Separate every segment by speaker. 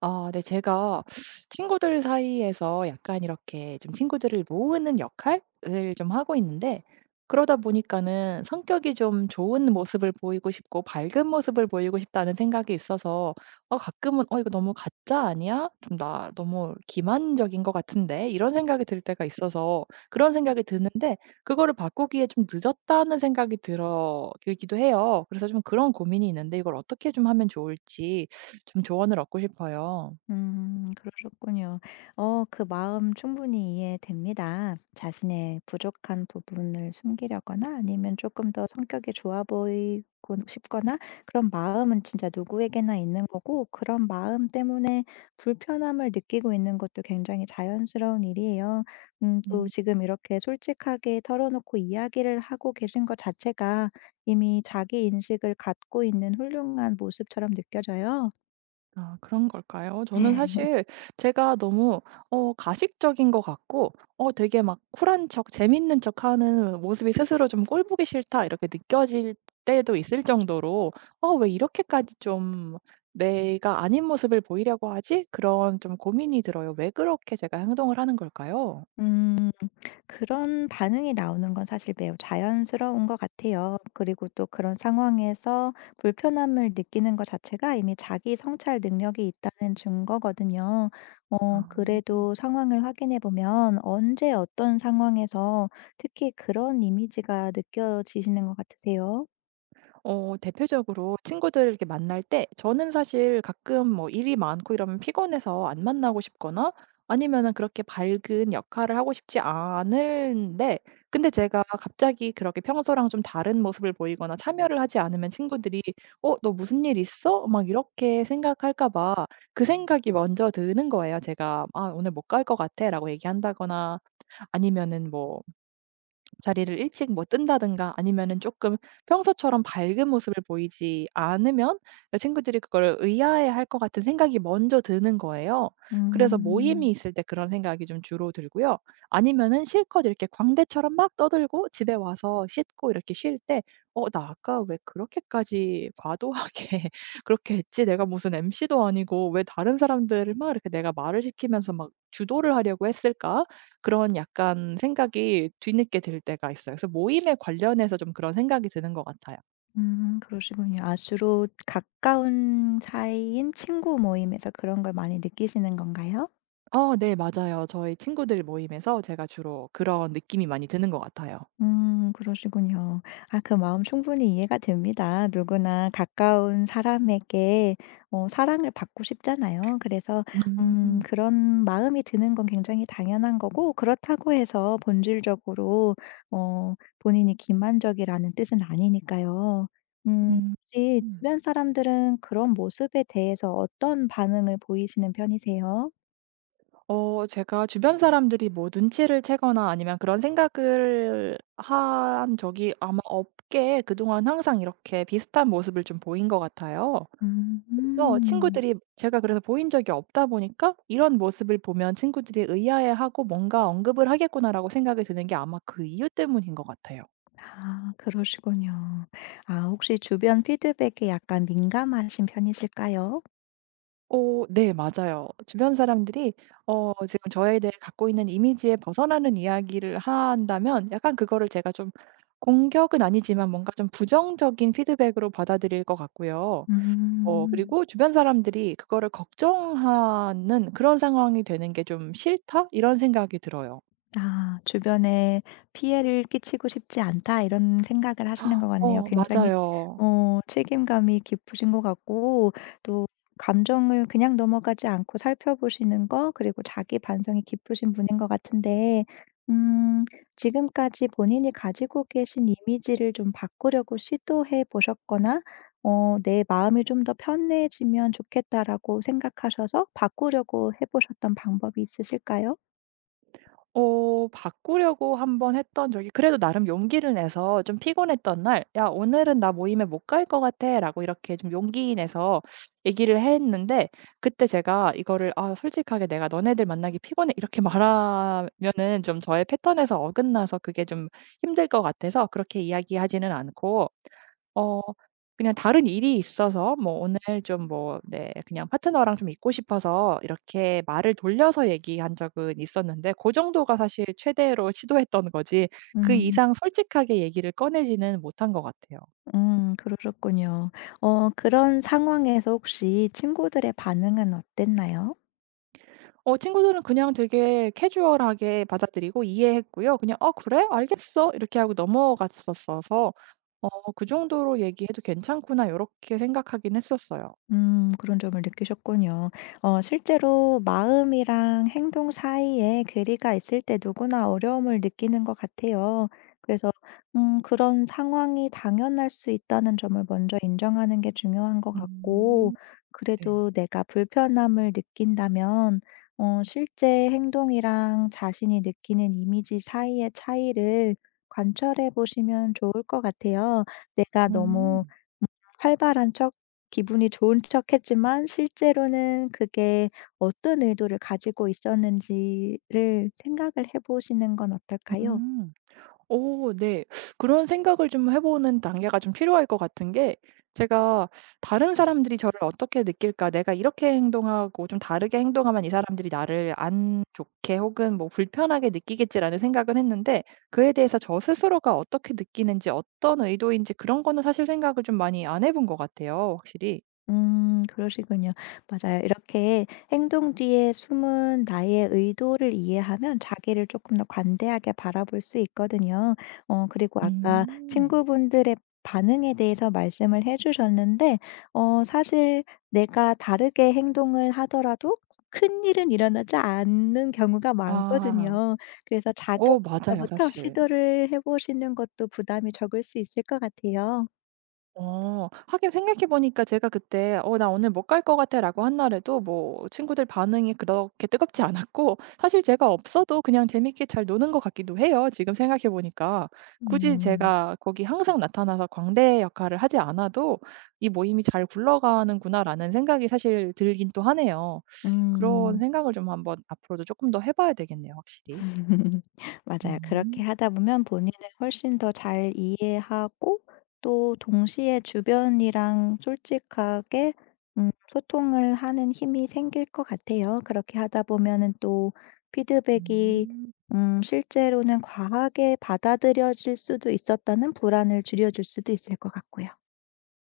Speaker 1: 아, 네. 제가 친구들 사이에서 약간 이렇게 좀 친구들을 모으는 역할을 좀 하고 있는데, 그러다 보니까는 성격이 좀 좋은 모습을 보이고 싶고 밝은 모습을 보이고 싶다는 생각이 있어서 가끔은 이거 너무 가짜 아니야? 좀 나 너무 기만적인 것 같은데?' 이런 생각이 들 때가 있어서 그런 생각이 드는데, 그거를 바꾸기에 좀 늦었다는 생각이 들어 들기도 해요. 그래서 좀 그런 고민이 있는데 이걸 어떻게 좀 하면 좋을지 좀 조언을 얻고 싶어요.
Speaker 2: 그러셨군요. 그 마음 충분히 이해됩니다. 자신의 부족한 부분을 숨기려거나 아니면 조금 더 성격이 좋아 보이고 싶거나 그런 마음은 진짜 누구에게나 있는 거고 그런 마음 때문에 불편함을 느끼고 있는 것도 굉장히 자연스러운 일이에요. 또
Speaker 1: 음.
Speaker 2: 지금 이렇게 솔직하게 털어놓고 이야기를 하고 계신 것 자체가 이미 자기 인식을 갖고 있는 훌륭한 모습처럼 느껴져요.
Speaker 1: 아, 그런 걸까요? 저는 사실 제가 너무 가식적인 것 같고, 되게 막 쿨한 척 재밌는 척하는 모습이 스스로 좀 '꼴 보기 싫다.' 이렇게 느껴질 때도 있을 정도로 왜 이렇게까지 좀 내가 아닌 모습을 보이려고 하지?' 그런 좀 고민이 들어요. 왜 그렇게 제가 행동을 하는 걸까요?
Speaker 2: 음. 그런 반응이 나오는 건 사실 매우 자연스러운 것 같아요. 그리고 또 그런 상황에서 불편함을 느끼는 것 자체가 이미 자기 성찰 능력이 있다는 증거거든요. 어,
Speaker 1: 아.
Speaker 2: 그래도 상황을 확인해 보면 언제 어떤 상황에서 특히 그런 이미지가 느껴지시는 것 같으세요?
Speaker 1: 대표적으로 친구들을 이렇게 만날 때 저는 사실 가끔 뭐 일이 많고 이러면 피곤해서 안 만나고 싶거나, 아니면은 그렇게 밝은 역할을 하고 싶지 않은데, 근데 제가 갑자기 그렇게 평소랑 좀 다른 모습을 보이거나 참여를 하지 않으면 친구들이 "어 너 무슨 일 있어?" 막 이렇게 생각할까 봐 그 생각이 먼저 드는 거예요. 제가 "아 오늘 못 갈 것 같아."라고 얘기한다거나, 아니면은 뭐 자리를 일찍 뭐 뜬다든가, 아니면은 조금 평소처럼 밝은 모습을 보이지 않으면 그 친구들이 그걸 의아해할 것 같은 생각이 먼저 드는 거예요. 그래서 모임이
Speaker 2: 음,
Speaker 1: 있을 때 그런 생각이 좀 주로 들고요. 아니면은 실컷 이렇게 광대처럼 막 떠들고 집에 와서 씻고 이렇게 쉴 때 나 아까 왜 그렇게까지 과도하게 그렇게 했지? 내가 무슨 MC도 아니고 왜 다른 사람들을 막 이렇게 내가 말을 시키면서 막 주도를 하려고 했을까?' 그런 약간 생각이 뒤늦게 들 때가 있어요. 그래서 모임에 관련해서 좀 그런 생각이 드는 것 같아요.
Speaker 2: 그러시군요. 아, 주로 가까운 사이인 친구 모임에서 그런 걸 많이 느끼시는 건가요?
Speaker 1: 어, 네, 맞아요. 저희 친구들 모임에서 제가 주로 그런 느낌이 많이 드는 것 같아요.
Speaker 2: 그러시군요. 아 그 마음 충분히 이해가 됩니다. 누구나 가까운 사람에게 사랑을 받고 싶잖아요. 그래서
Speaker 1: 음.
Speaker 2: 그런 마음이 드는 건 굉장히 당연한 거고 그렇다고 해서 본질적으로 본인이 기만적이라는 뜻은 아니니까요.
Speaker 1: 음.
Speaker 2: 혹시
Speaker 1: 음.
Speaker 2: 주변 사람들은 그런 모습에 대해서 어떤 반응을 보이시는 편이세요?
Speaker 1: 제가 주변 사람들이 뭐 눈치를 채거나 아니면 그런 생각을 한 적이 아마 없게 그동안 항상 이렇게 비슷한 모습을 좀 보인 것 같아요. 그래서
Speaker 2: 음.
Speaker 1: 친구들이 제가 그래서 보인 적이 없다 보니까 이런 모습을 보면 친구들이 의아해하고 '뭔가 언급을 하겠구나.'라고 생각이 드는 게 아마 그 이유 때문인 것 같아요.
Speaker 2: 아 그러시군요. 아 혹시 주변 피드백에 약간 민감하신 편이실까요?
Speaker 1: 어, 네, 맞아요. 주변 사람들이 지금 저에 대해 갖고 있는 이미지에 벗어나는 이야기를 한다면 약간 그거를 제가 좀, 공격은 아니지만 뭔가 좀 부정적인 피드백으로 받아들일 것 같고요.
Speaker 2: 음.
Speaker 1: 그리고 주변 사람들이 그거를 걱정하는 그런 상황이 되는 게 좀 '싫다.' 이런 생각이 들어요.
Speaker 2: 아 주변에 '피해를 끼치고 싶지 않다.' 이런 생각을 하시는 것 같네요.
Speaker 1: 어,
Speaker 2: 굉장히
Speaker 1: 맞아요.
Speaker 2: 책임감이 깊으신 것 같고 또 감정을 그냥 넘어가지 않고 살펴보시는 거 그리고 자기 반성이 깊으신 분인 것 같은데 음 지금까지 본인이 가지고 계신 이미지를 좀 바꾸려고 시도해 보셨거나 '내 마음이 좀 더 편해지면 좋겠다.'라고 생각하셔서 바꾸려고 해 보셨던 방법이 있으실까요?
Speaker 1: 바꾸려고 한번 했던 적이, 그래도 나름 용기를 내서 좀 피곤했던 날 "야 오늘은 나 모임에 못 갈 것 같아."라고 이렇게 좀 용기 내서 얘기를 했는데, 그때 제가 이거를 "아 솔직하게 내가 '너네들 만나기 피곤해.' 이렇게 말하면은 좀 저의 패턴에서 어긋나서 그게 좀 힘들 것 같아서 그렇게 이야기하지는 않고 어 그냥 다른 일이 있어서 뭐 오늘 좀 뭐, 네 그냥 파트너랑 좀 있고 싶어서 이렇게 말을 돌려서 얘기한 적은 있었는데, 고 정도가 사실 최대로 시도했던 거지 그
Speaker 2: 음.
Speaker 1: 이상 솔직하게 얘기를 꺼내지는 못한 것 같아요.
Speaker 2: 그러셨군요. 그런 상황에서 혹시 친구들의 반응은 어땠나요?
Speaker 1: 친구들은 그냥 되게 캐주얼하게 받아들이고 이해했고요. 그냥 "어 그래? 알겠어." 이렇게 하고 넘어갔었어서 '그 정도로 얘기해도 괜찮구나.' 요렇게 생각하긴 했었어요.
Speaker 2: 그런 점을 느끼셨군요. 실제로 마음이랑 행동 사이에 괴리가 있을 때 누구나 어려움을 느끼는 것 같아요. 그래서 그런 상황이 당연할 수 있다는 점을 먼저 인정하는 게 중요한 것 같고
Speaker 1: 음. 네.
Speaker 2: 그래도 내가 불편함을 느낀다면 실제 행동이랑 자신이 느끼는 이미지 사이의 차이를 관찰해 보시면 좋을 것 같아요. 내가
Speaker 1: 음.
Speaker 2: 너무 활발한 척, 기분이 좋은 척 했지만 실제로는 그게 어떤 의도를 가지고 있었는지를 생각을 해 보시는 건 어떨까요?
Speaker 1: 음. 오, 네. 그런 생각을 좀 해 보는 단계가 좀 필요할 것 같은 게, 제가 '다른 사람들이 저를 어떻게 느낄까? 내가 이렇게 행동하고 좀 다르게 행동하면 이 사람들이 나를 안 좋게 혹은 뭐 불편하게 느끼겠지.'라는 생각은 했는데, 그에 대해서 저 스스로가 어떻게 느끼는지, 어떤 의도인지 그런 거는 사실 생각을 좀 많이 안 해본 것 같아요, 확실히.
Speaker 2: 그러시군요. 맞아요. 이렇게 행동 뒤에 숨은 나의 의도를 이해하면 자기를 조금 더 관대하게 바라볼 수 있거든요. 그리고 아까
Speaker 1: 음.
Speaker 2: 친구분들의 반응에 대해서 말씀을 해 주셨는데 사실 내가 다르게 행동을 하더라도 큰일은 일어나지 않는 경우가
Speaker 1: 아.
Speaker 2: 많거든요. 그래서 작은 것
Speaker 1: 오, 맞아요
Speaker 2: 부터
Speaker 1: 사실.
Speaker 2: 시도를 해 보시는 것도 부담이 적을 수 있을 것 같아요.
Speaker 1: 어. 하긴 생각해 보니까 제가 그때 "어 나 오늘 못 갈 것 같아."라고 한 날에도 뭐 친구들 반응이 그렇게 뜨겁지 않았고, 사실 제가 없어도 그냥 재밌게 잘 노는 것 같기도 해요, 지금 생각해 보니까. 굳이
Speaker 2: 음.
Speaker 1: 제가 거기 항상 나타나서 광대 역할을 하지 않아도 '이 모임이 잘 굴러가는구나.'라는 생각이 사실 들긴 또 하네요. 그런
Speaker 2: 음.
Speaker 1: 생각을 좀 한번 앞으로도 조금 더 해 봐야 되겠네요, 확실히.
Speaker 2: 맞아요. 그렇게
Speaker 1: 음.
Speaker 2: 하다 보면 본인을 훨씬 더 잘 이해하고 또 동시에 주변이랑 솔직하게 소통을 하는 힘이 생길 것 같아요. 그렇게 하다 보면은 또 피드백이
Speaker 1: 음.
Speaker 2: 실제로는 과하게 받아들여질 수도 있었다는 불안을 줄여줄 수도 있을 것 같고요.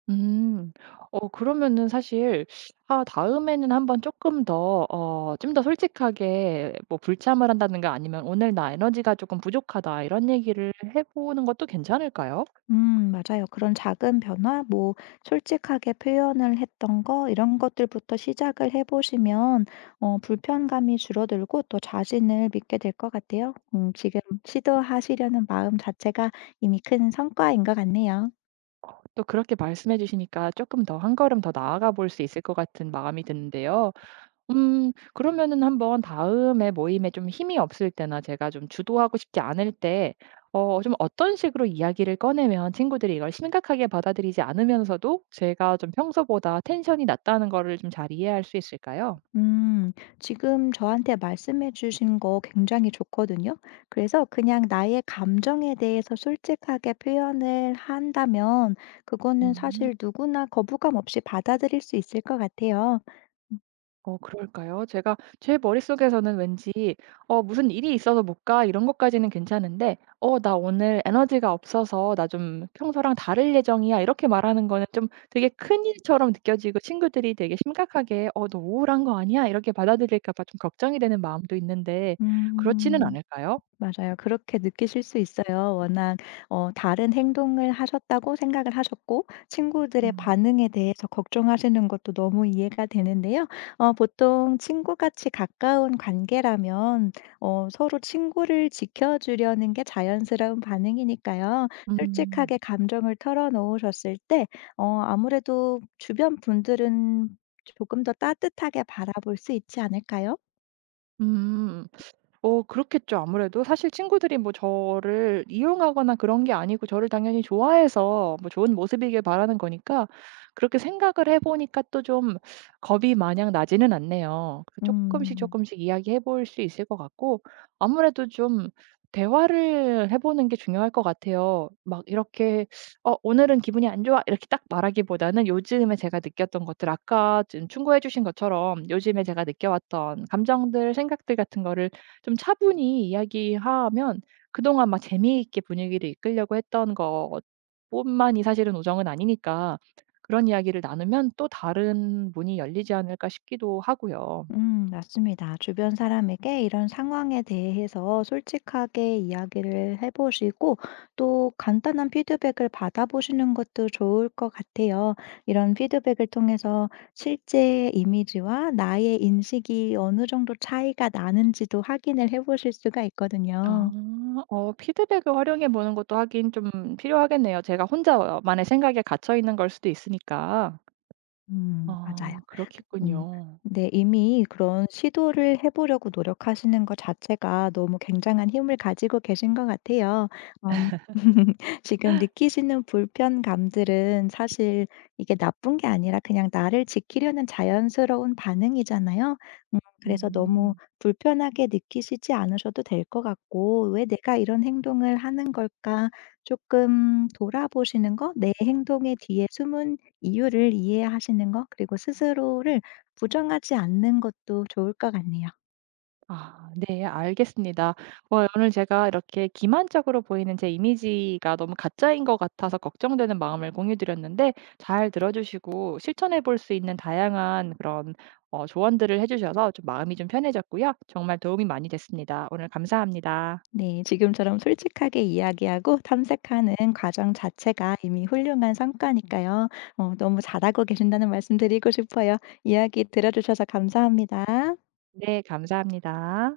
Speaker 1: 음. 그러면은 사실, 아, 다음에는 한번 조금 더 좀 더 솔직하게 뭐 불참을 한다든가 아니면 "오늘 나 에너지가 조금 부족하다." 이런 얘기를 해 보는 것도 괜찮을까요?
Speaker 2: 맞아요. 그런 작은 변화, 뭐, 솔직하게 표현을 했던 거, 이런 것들부터 시작을 해보시면, 어, 불편감이 줄어들고 또 자신을 믿게 될 것 같아요. 지금 시도하시려는 마음 자체가 이미 큰 성과인 것 같네요.
Speaker 1: 또 그렇게 말씀해 주시니까 조금 더 한 걸음 더 나아가 볼 수 있을 것 같은 마음이 드는데요. 음, 그러면은 한번 다음에 모임에 좀 힘이 없을 때나 제가 좀 주도하고 싶지 않을 때 좀 어떤 식으로 이야기를 꺼내면 친구들이 이걸 심각하게 받아들이지 않으면서도 제가 좀 평소보다 텐션이 낮다는 거를 좀 잘 이해할 수 있을까요?
Speaker 2: 음, 지금 저한테 말씀해 주신 거 굉장히 좋거든요. 그래서 그냥 나의 감정에 대해서 솔직하게 표현을 한다면 그거는
Speaker 1: 음.
Speaker 2: 사실 누구나 거부감 없이 받아들일 수 있을 것 같아요. 음.
Speaker 1: 어, 그럴까요? 제가 제 머릿속에서는 왠지 '무슨 일이 있어서 못 가.' 이런 것까지는 괜찮은데 '어 나 오늘 에너지가 없어서 나 좀 평소랑 다를 예정이야.' 이렇게 말하는 거는 좀 되게 큰일처럼 느껴지고 친구들이 되게 심각하게 '어 너 우울한 거 아니야?' 이렇게 받아들일까 봐 좀 걱정이 되는 마음도 있는데, 그렇지는
Speaker 2: 음.
Speaker 1: 않을까요?
Speaker 2: 맞아요. 그렇게 느끼실 수 있어요. 워낙 다른 행동을 하셨다고 생각을 하셨고 친구들의
Speaker 1: 음.
Speaker 2: 반응에 대해서 걱정하시는 것도 너무 이해가 되는데요. 보통 친구같이 가까운 관계라면 서로 친구를 지켜주려는 게 자연스러운 반응이니까요.
Speaker 1: 음.
Speaker 2: 솔직하게 감정을 털어놓으셨을 때 아무래도 주변 분들은 조금 더 따뜻하게 바라볼 수 있지 않을까요?
Speaker 1: 음. 어, 그렇겠죠 아무래도. 사실 친구들이 뭐 저를 이용하거나 그런 게 아니고 저를 당연히 좋아해서 뭐 좋은 모습이길 바라는 거니까, 그렇게 생각을 해 보니까 또 좀 겁이 마냥 나지는 않네요. 그금씩 조
Speaker 2: 음.
Speaker 1: 금씩 이야기해 볼 수 있을 것 같고, 아무래도 좀 대화를 해 보는 게 중요할 것 같아요. 막 이렇게 "어 오늘은 기분이 안 좋아." 이렇게 딱 말하기보다는 요즘에 제가 느꼈던 것들, 아까 지금 충고해 주신 것처럼 요즘에 제가 느껴왔던 감정들, 생각들 같은 거를 좀 차분히 이야기하면, 그동안 막 재미있게 분위기를 이끌려고 했던 것뿐만이 사실은 우정은 아니니까, 그런 이야기를 나누면 또 다른 문이 열리지 않을까 싶기도 하고요.
Speaker 2: 맞습니다. 주변 사람에게 이런 상황에 대해서 솔직하게 이야기를 해보시고 또 간단한 피드백을 받아보시는 것도 좋을 것 같아요. 이런 피드백을 통해서 실제 이미지와 나의 인식이 어느 정도 차이가 나는지도 확인을 해보실 수가
Speaker 1: 아,
Speaker 2: 있거든요.
Speaker 1: 피드백을 활용해 보는 것도 하긴 좀 필요하겠네요. 제가 혼자만의 생각에 갇혀 있는 걸 수도 있으니까.
Speaker 2: 맞아요.
Speaker 1: 아,
Speaker 2: 음.
Speaker 1: 그렇겠군요.
Speaker 2: 네, 이미 그런 시도를 해보려고 노력하시는 것 자체가 너무 굉장한 힘을 가지고 계신 것 같아요. 음, 지금 느끼시는 불편감들은 사실 이게 나쁜 게 아니라 그냥 나를 지키려는 자연스러운 반응이잖아요. 그래서 너무
Speaker 1: 음.
Speaker 2: 불편하게 느끼시지 않으셔도 될 것 같고, 왜 내가 이런 행동을 하는 걸까? 조금 돌아보시는 거, 내 행동의 뒤에 숨은 이유를 이해하시는 거, 그리고 스스로를 부정하지 않는 것도 좋을 것 같네요.
Speaker 1: 아, 네, 알겠습니다. 오늘 제가 이렇게 기만적으로 보이는 제 이미지가 너무 가짜인 것 같아서 걱정되는 마음을 공유 드렸는데, 잘 들어 주시고 실천해 볼 수 있는 다양한 그런 조언들을 해 주셔서 좀 마음이 좀 편해졌고요. 정말 도움이 많이 됐습니다. 오늘 감사합니다.
Speaker 2: 네, 지금처럼 솔직하게 이야기하고 탐색하는 과정 자체가 이미 훌륭한 성과니까요. 어, 너무 잘하고 계신다는 말씀 드리고 싶어요. 이야기 들어주셔서 감사합니다.
Speaker 1: 네, 감사합니다.